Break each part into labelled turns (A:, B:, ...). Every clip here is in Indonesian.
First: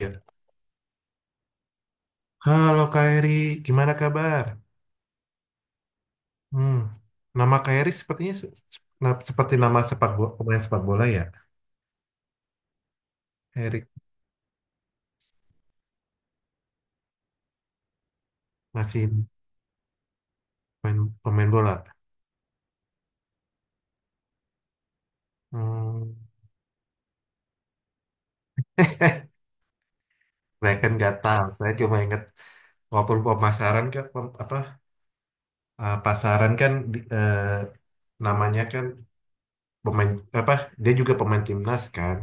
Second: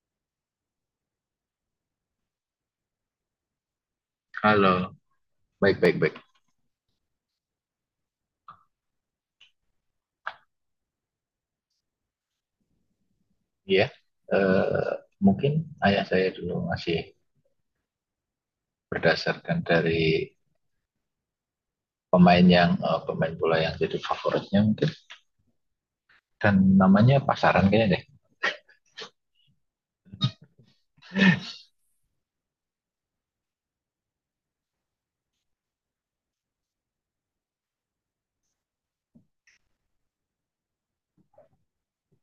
A: Ya. Halo Kairi, gimana kabar?
B: Halo, baik, baik, baik.
A: Hmm, nama Kairi sepertinya seperti nama pemain sepak bola ya.
B: Iya,
A: Erik
B: eh, mungkin ayah saya dulu masih
A: masih
B: berdasarkan dari
A: pemain, pemain bola.
B: pemain bola yang jadi favoritnya mungkin,
A: Hmm.
B: dan namanya pasaran kayaknya deh.
A: Saya kan nggak tahu. Saya cuma ingat walaupun pemasaran kan pasaran kan namanya kan pemain apa dia juga pemain timnas kan.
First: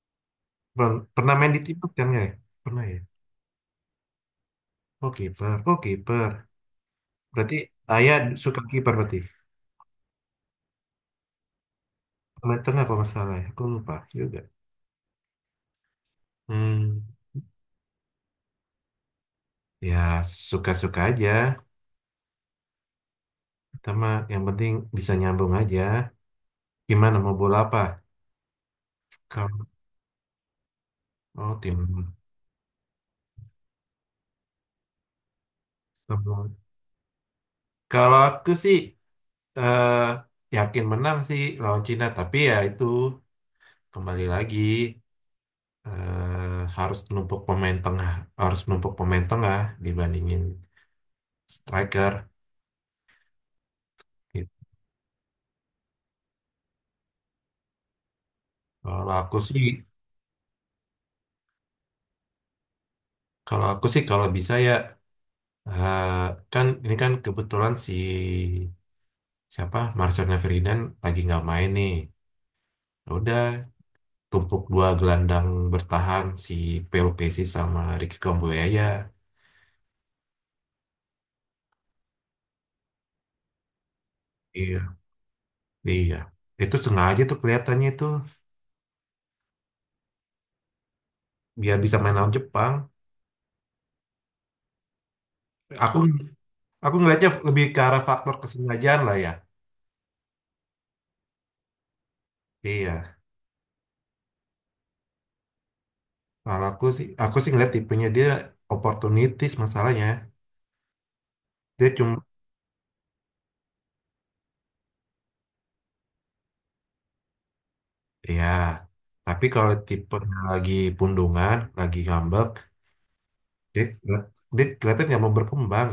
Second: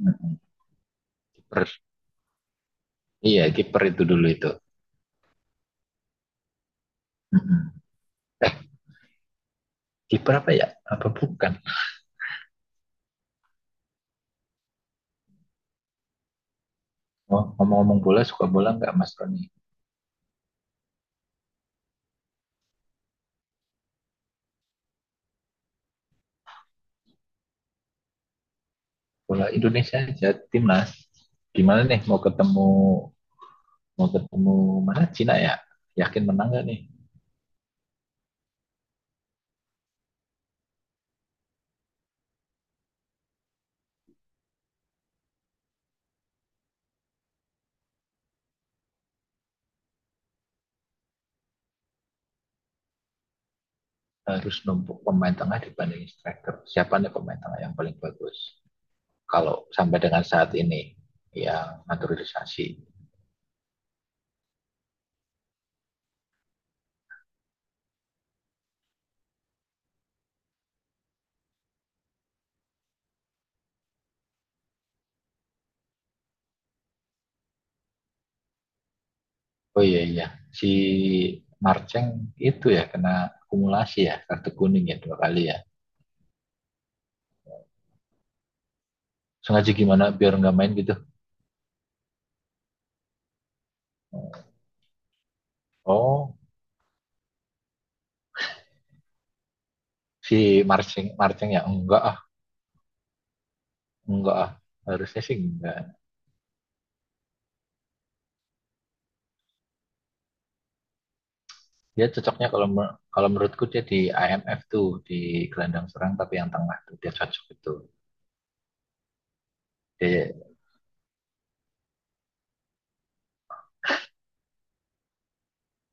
B: Mm,
A: Pernah main di
B: kiper,
A: timnas kan nggak ya? Pernah ya.
B: iya kiper itu dulu itu.
A: Oh kiper, oh kiper. Berarti
B: Mm-mm.
A: ayah suka kiper berarti.
B: Kiper apa ya? Apa bukan?
A: Meter apa masalah ya? Aku lupa juga. Hmm,
B: Oh, ngomong-ngomong bola, suka bola nggak Mas Roni?
A: ya suka-suka aja. Pertama, yang penting bisa nyambung aja. Gimana mau bola apa?
B: Bola
A: Kalau
B: Indonesia aja, timnas.
A: oh
B: Gimana nih,
A: timun.
B: mau ketemu mau ketemu mana, Cina ya? Yakin menang
A: Timun.
B: nggak nih?
A: Kalau aku sih eh, yakin menang sih lawan Cina, tapi ya itu kembali lagi, harus numpuk pemain tengah, harus numpuk pemain tengah dibandingin striker. Gitu.
B: Harus numpuk pemain tengah dibanding striker. Siapa nih pemain tengah yang paling bagus?
A: Kalau aku sih,
B: Kalau sampai dengan saat ini yang naturalisasi.
A: kalau aku sih kalau bisa ya. Eh, Kan ini kan kebetulan si Marcelnya Ferdinand lagi nggak main nih. Ya udah, tumpuk dua gelandang bertahan si PLPC sama Ricky Kambuaya.
B: Oh iya iya, si Marceng itu ya kena akumulasi ya, kartu kuning ya
A: Iya,
B: dua kali ya.
A: iya. Itu sengaja tuh kelihatannya itu
B: Sengaja gimana, biar nggak main gitu?
A: biar bisa main lawan Jepang. Aku
B: Oh,
A: aku ngelihatnya lebih ke arah faktor kesengajaan lah ya.
B: si Marceng Marceng ya, enggak ah,
A: Iya.
B: enggak ah, harusnya sih enggak.
A: Kalau aku sih ngeliat tipenya dia oportunitis masalahnya. Dia
B: Dia
A: cuma.
B: cocoknya kalau kalau menurutku dia di IMF tuh, di gelandang serang, tapi yang tengah tuh dia cocok itu.
A: Iya, tapi kalau tipe
B: Dia
A: lagi pundungan, lagi ngambek, dia, dia kelihatan nggak mau berkembang.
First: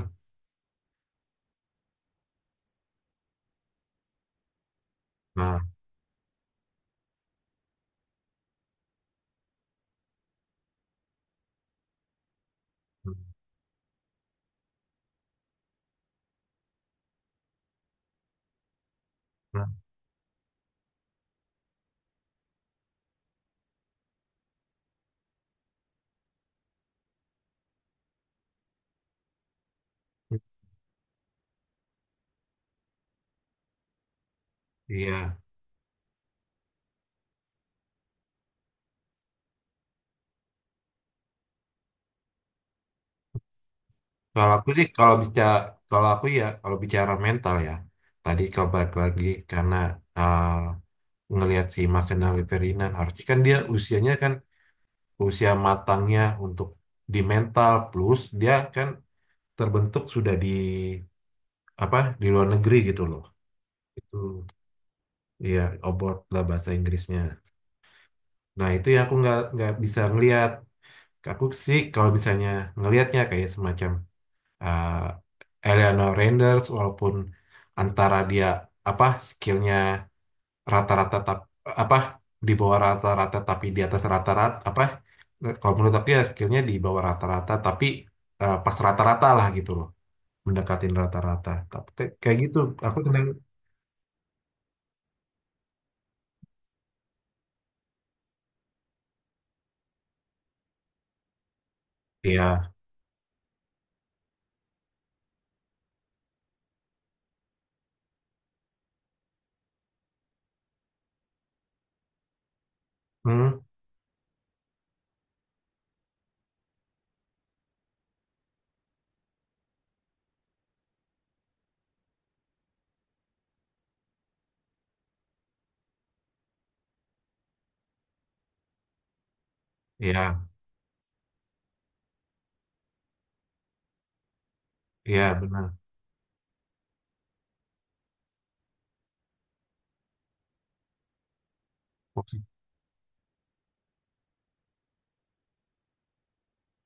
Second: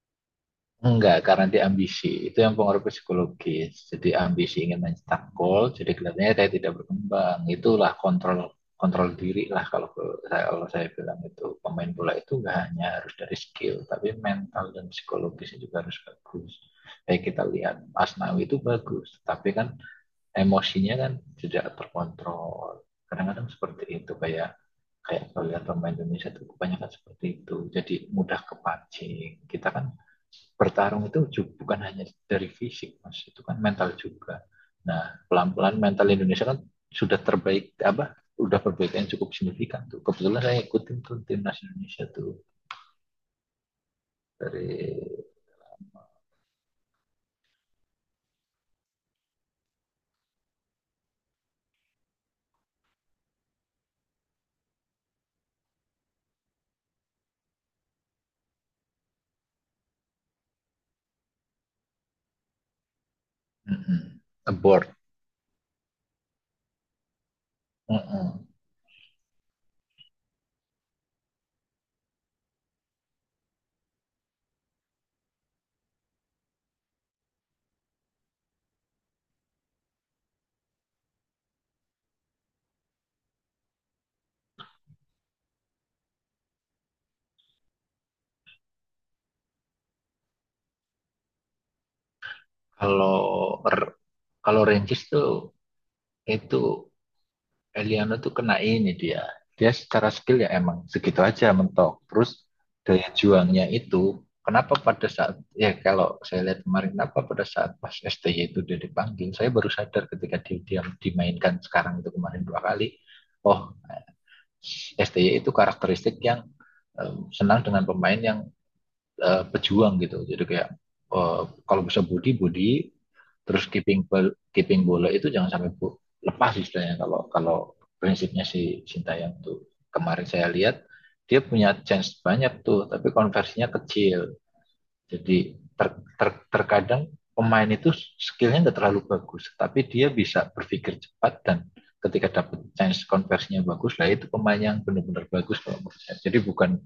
B: Enggak, karena dia ambisi. Itu yang pengaruh psikologis. Jadi ambisi ingin mencetak
A: Nah,
B: gol, jadi kelihatannya saya tidak berkembang. Itulah kontrol kontrol diri lah. Kalau saya bilang, itu pemain bola itu nggak hanya harus dari skill, tapi mental dan psikologisnya juga harus bagus. Kayak kita lihat Asnawi itu bagus, tapi
A: nah,
B: kan emosinya kan tidak terkontrol. Kadang-kadang seperti itu, kayak kayak kalau lihat pemain Indonesia itu kebanyakan seperti itu. Jadi mudah kepancing. Kita kan bertarung itu bukan hanya dari fisik mas, itu kan mental juga. Nah,
A: iya.
B: pelan-pelan mental Indonesia kan sudah terbaik, apa, udah perbaikan cukup signifikan tuh. Kebetulan saya ikutin tuh timnas Indonesia tuh
A: Kalau aku
B: dari
A: sih, kalau bisa, kalau aku ya, kalau bicara mental ya, tadi kalau balik lagi karena ah, ngelihat si Marcelo Ferdinand, harusnya kan dia usianya kan usia matangnya untuk di mental plus dia kan terbentuk sudah di apa di luar negeri gitu loh.
B: mm
A: Itu,
B: -mm, abroad,
A: iya, abroad lah bahasa Inggrisnya.
B: mm -mm.
A: Nah itu ya aku nggak bisa ngelihat. Aku sih kalau misalnya ngelihatnya kayak semacam eh Eleanor Renders walaupun antara dia apa skillnya rata-rata tap, apa di bawah rata-rata tapi di atas rata-rata apa, kalau menurut aku ya skillnya di bawah rata-rata tapi pas rata-rata lah gitu loh, mendekatin rata-rata tapi kayak gitu aku seneng.
B: kalau kalau Rangers tuh, itu Eliano tuh kena ini dia. Dia secara skill ya emang segitu aja mentok. Terus
A: Ya,
B: daya juangnya itu, kenapa pada saat ya kalau saya lihat kemarin, kenapa pada saat pas STY itu dia dipanggil, saya baru sadar ketika dia dimainkan. Sekarang itu kemarin dua kali. Oh,
A: hmm,
B: STY itu karakteristik yang senang dengan pemain yang pejuang gitu. Jadi kayak, eh, kalau bisa body body, terus keeping bola itu jangan sampai lepas, istilahnya. Kalau kalau prinsipnya si Sintayong tuh, kemarin
A: ya,
B: saya lihat dia punya chance banyak tuh, tapi konversinya kecil.
A: ya
B: Jadi
A: benar,
B: terkadang pemain itu skillnya nggak terlalu bagus, tapi dia bisa berpikir cepat, dan ketika dapat chance konversinya bagus, lah itu pemain yang benar-benar bagus kalau menurut saya. Jadi bukan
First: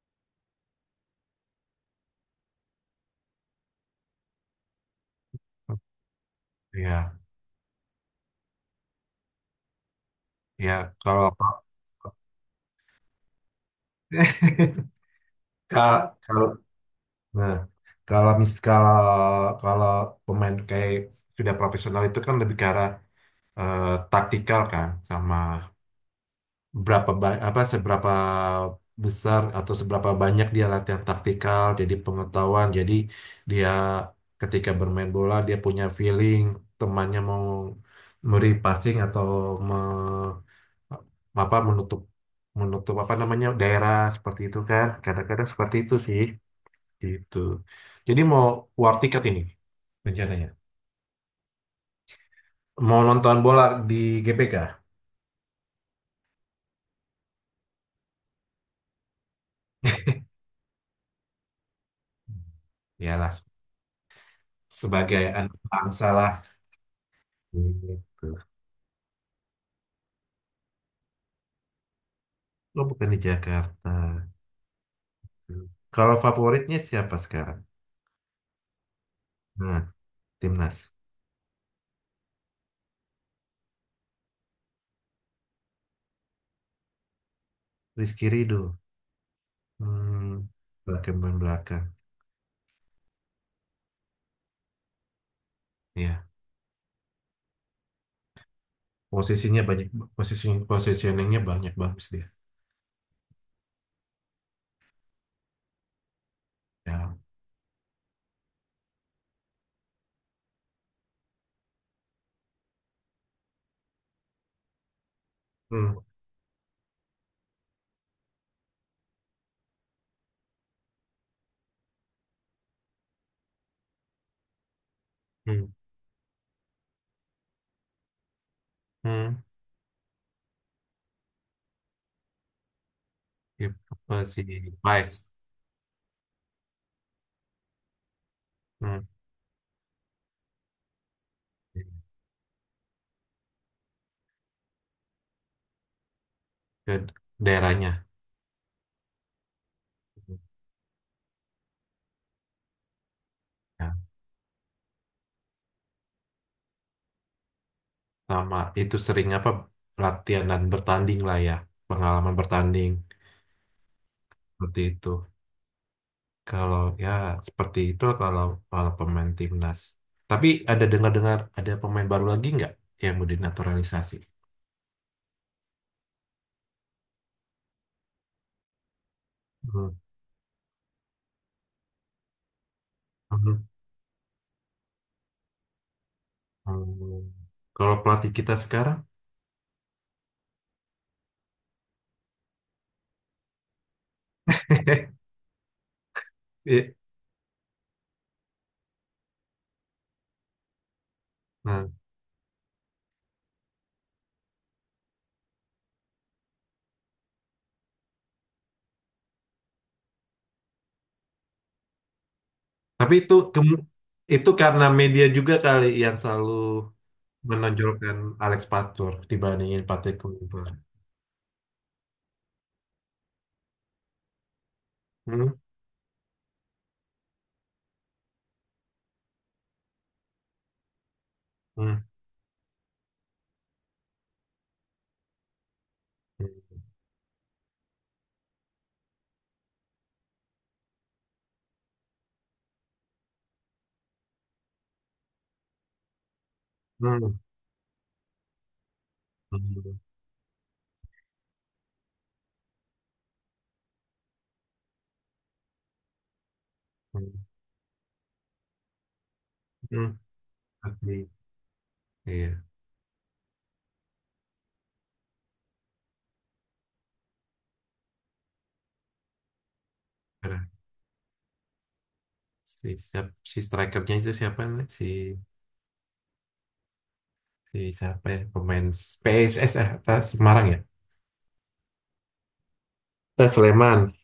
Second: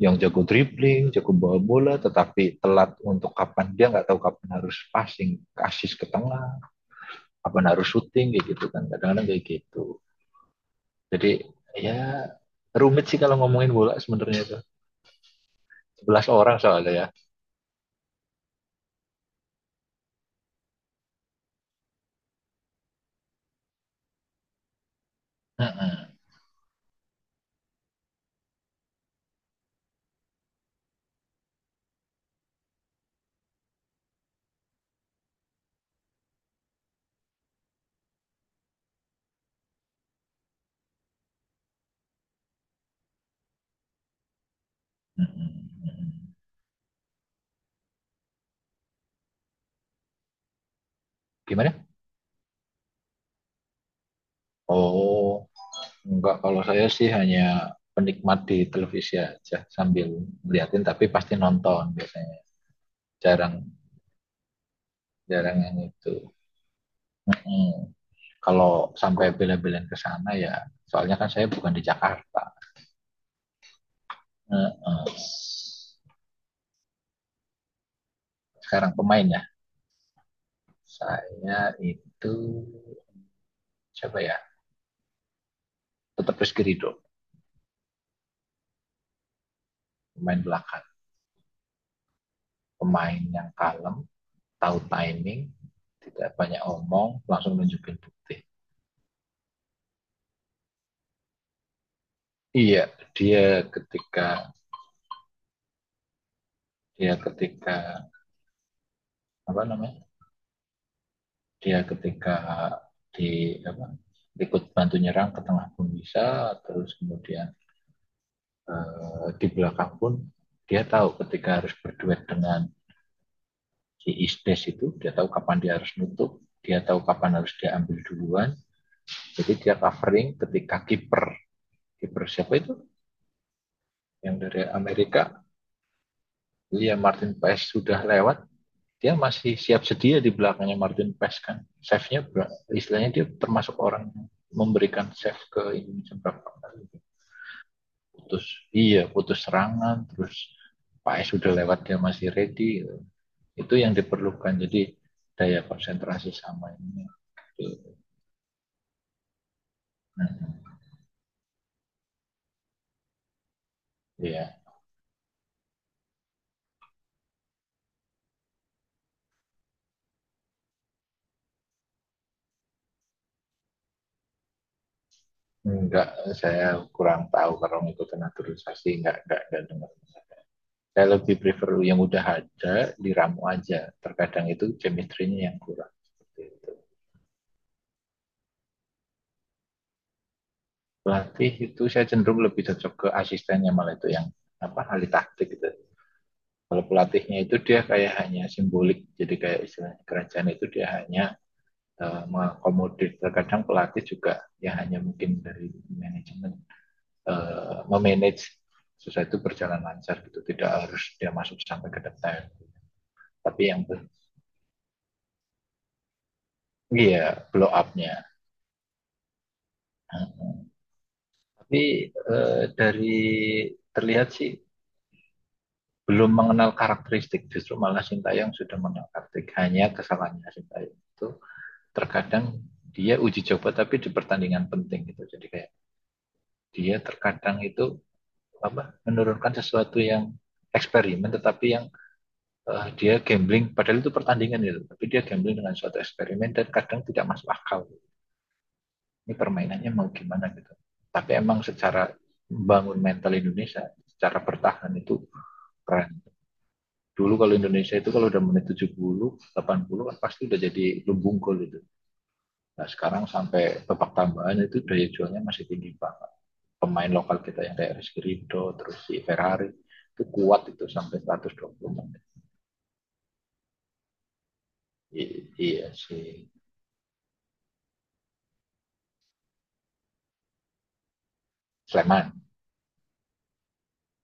B: yang jago dribbling, jago bawa bola, tetapi telat untuk, dia nggak tahu kapan harus passing, asis ke tengah,
A: iya,
B: kapan harus shooting, kayak gitu kan. Kadang-kadang kayak gitu.
A: iya, kalau
B: Jadi ya, rumit sih kalau ngomongin bola sebenarnya itu. sebelas
A: Kalau,
B: orang soalnya ya.
A: nah, kalau mis, kalau, kalau pemain kayak sudah profesional itu kan lebih ke arah eh, taktikal kan sama
B: Heeh,
A: berapa ba- apa seberapa besar atau seberapa banyak dia latihan taktikal jadi pengetahuan jadi dia ketika bermain bola dia punya feeling temannya mau memberi passing atau me- apa menutup, apa namanya daerah seperti itu kan
B: heeh,
A: kadang-kadang seperti itu
B: heeh.
A: sih. Gitu. Jadi mau war ticket ini rencananya.
B: Gimana?
A: Mau nonton bola di GBK.
B: Oh, enggak, kalau saya sih hanya penikmat di televisi aja, sambil ngeliatin tapi pasti nonton biasanya.
A: Yalah,
B: Jarang,
A: sebagai anak
B: jarang yang
A: bangsa
B: itu.
A: lah.
B: Hmm.
A: Gitu.
B: Kalau sampai bela-belain ke sana ya, soalnya kan saya bukan di Jakarta.
A: Lo bukan di Jakarta. Kalau favoritnya siapa sekarang?
B: Sekarang pemainnya,
A: Nah, timnas.
B: saya itu siapa ya, tetap Rizky Ridho.
A: Rizky Ridho. Hmm,
B: Pemain belakang,
A: berkembang belakang.
B: pemain yang kalem, tahu timing,
A: Ya,
B: tidak banyak omong, langsung nunjukin bukti.
A: posisinya banyak, posisi positioningnya banyak bagus dia.
B: Iya, dia ketika dia
A: Ya.
B: ketika apa namanya, dia ketika di, apa, ikut bantu nyerang ke tengah pun
A: Hmm.
B: bisa. Terus kemudian di belakang pun dia tahu ketika harus berduet dengan si Isdes itu, dia tahu kapan
A: Hmm.
B: dia harus nutup, dia tahu kapan harus dia ambil duluan.
A: Hmm.
B: Jadi dia covering ketika kiper, siapa itu
A: Gitu
B: yang
A: sih.
B: dari Amerika,
A: Vice.
B: Liam Martin Paes sudah lewat,
A: Hmm.
B: dia masih siap sedia di belakangnya Martin Paes kan. Save-nya istilahnya, dia termasuk orang yang memberikan save ke Indonesia berapa kali,
A: Ke daerahnya.
B: iya, putus serangan. Terus Paes sudah lewat, dia masih ready. Itu yang
A: Ya,
B: diperlukan, jadi daya konsentrasi sama ini, gitu.
A: sama itu sering apa latihan
B: Nah,
A: dan bertanding lah ya, pengalaman bertanding
B: ya
A: seperti itu, kalau ya seperti itu, kalau kalau pemain timnas tapi ada dengar-dengar ada pemain baru lagi nggak yang mau dinaturalisasi.
B: nggak, saya kurang tahu kalau ngikutin naturalisasi, nggak
A: Hmm,
B: dengar. Saya lebih prefer yang udah ada diramu
A: hmm,
B: aja, terkadang itu chemistry-nya yang kurang, seperti itu.
A: hmm. Kalau pelatih kita sekarang.
B: Pelatih itu saya cenderung lebih cocok ke asistennya malah, itu yang apa, ahli taktik gitu. Kalau
A: Iya.
B: pelatihnya itu dia kayak hanya simbolik, jadi kayak istilahnya kerajaan, itu dia hanya
A: Nah,
B: mengakomodir. Terkadang pelatih juga ya hanya mungkin dari manajemen, memanage sesuatu berjalan lancar gitu, tidak harus dia masuk sampai ke detail.
A: tapi itu
B: Tapi yang,
A: itu karena media juga kali yang selalu
B: iya, blow up-nya.
A: menonjolkan Alex Pastur dibandingin Patrick
B: Hmm.
A: Kluivert.
B: Tapi dari terlihat sih
A: Hmm,
B: belum mengenal karakteristik, justru malah Sintayong sudah mengenal karakteristik. Hanya kesalahannya Sintayong itu,
A: hmm,
B: terkadang dia uji coba tapi di pertandingan penting gitu. Jadi kayak
A: hmm,
B: dia terkadang itu apa, menurunkan sesuatu yang eksperimen, tetapi yang dia gambling, padahal itu pertandingan gitu. Tapi dia gambling dengan suatu eksperimen dan kadang tidak
A: hmm.
B: masuk akal, ini permainannya
A: Hmm,
B: mau gimana gitu. Tapi emang secara membangun mental Indonesia secara bertahan itu keren. Dulu kalau Indonesia itu kalau udah menit 70, 80 kan
A: hmm,
B: pasti udah jadi
A: asli.
B: lumbung gol itu.
A: Iya,
B: Nah, sekarang sampai babak tambahan itu daya jualnya masih tinggi banget. Pemain lokal kita yang kayak Rizky Ridho terus si Ferrari, itu
A: karena
B: kuat, itu sampai 120.
A: si si strikernya itu siapa nih? Si,
B: Iya, si
A: si siapa ya? Pemain PSS, eh, atas Semarang ya?
B: Sleman.
A: Eh, Sleman.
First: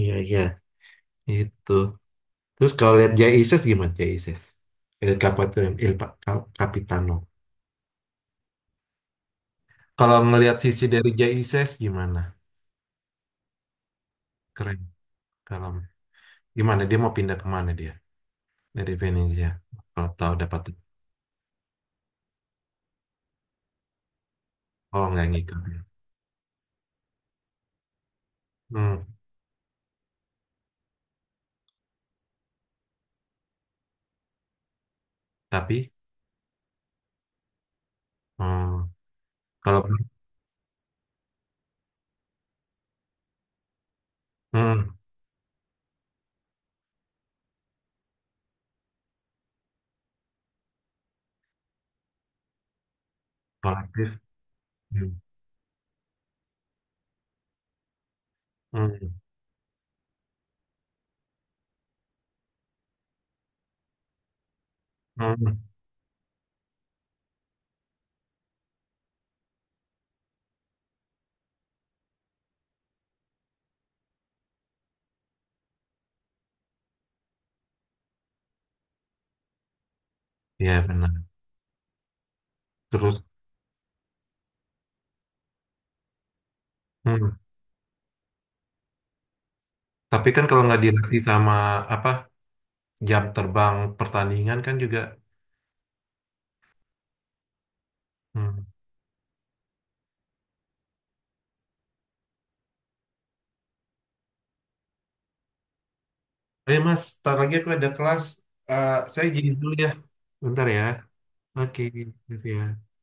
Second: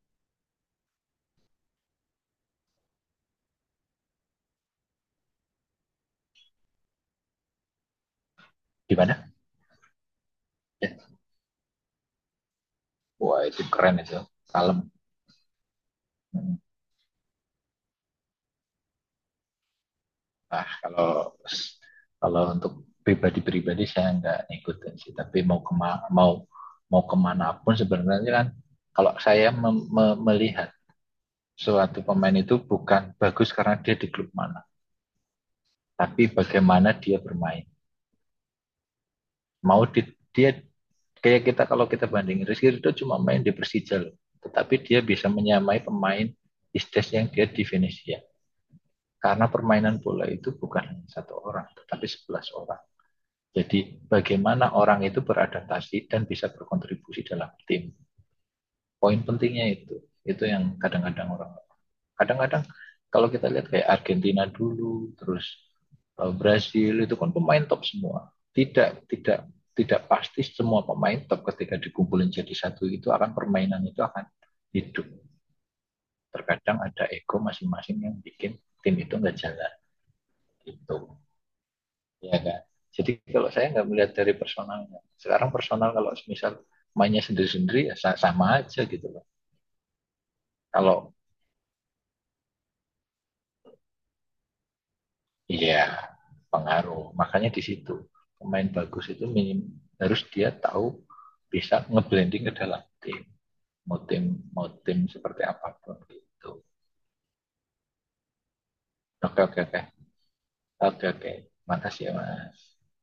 A: Iya, iya. Itu. Terus kalau lihat Jay Isis gimana Jay Isis? El Capitano, Capitano.
B: Di mana?
A: Kalau ngelihat sisi
B: Ya.
A: dari Jay Isis gimana?
B: Wah, itu keren itu, kalem.
A: Keren. Kalau
B: Hmm.
A: gimana dia mau pindah kemana dia? Dari Venezia. Kalau tahu dapat,
B: Ah, kalau kalau untuk pribadi-pribadi saya nggak ngikutin
A: oh
B: sih,
A: nggak
B: tapi
A: ngikut.
B: mau kemana pun sebenarnya kan.
A: Hmm,
B: Kalau saya melihat suatu pemain itu bukan bagus karena dia di klub mana,
A: tapi
B: tapi bagaimana dia bermain.
A: hmm, kalau
B: Mau di, Dia kayak kita, kalau kita bandingin Rizky Ridho cuma main di Persija loh, tetapi
A: hmm,
B: dia bisa menyamai pemain Istes yang dia di Venesia. Karena permainan bola itu bukan satu orang, tetapi 11 orang. Jadi
A: proaktif
B: bagaimana orang
A: hmm.
B: itu beradaptasi dan bisa berkontribusi dalam tim.
A: Hmm.
B: Poin pentingnya itu. Itu yang kadang-kadang orang. Kadang-kadang kalau kita lihat kayak Argentina dulu, terus
A: Hmm.
B: Brasil, itu kan pemain top semua. Tidak, tidak, tidak pasti semua pemain top ketika dikumpulin jadi satu itu akan permainan itu akan hidup. Terkadang ada ego masing-masing yang bikin tim itu nggak jalan
A: Ya
B: gitu.
A: benar,
B: Ya kan. Jadi
A: terus
B: kalau saya nggak melihat dari personalnya. Sekarang personal, kalau misal mainnya
A: hmm.
B: sendiri-sendiri ya sama aja gitu loh.
A: Tapi kan kalau nggak
B: Kalau,
A: dilatih sama apa jam terbang pertandingan kan juga
B: iya, pengaruh, makanya di situ
A: hmm.
B: pemain bagus itu minim, harus dia tahu bisa ngeblending ke dalam tim, mau tim seperti apapun gitu.
A: Eh mas, ntar lagi aku ada kelas. Eh, saya
B: Oke
A: jadi
B: oke
A: dulu
B: oke
A: ya, bentar ya,
B: oke oke.
A: oke,
B: Makasih ya
A: gitu
B: Mas.
A: ya.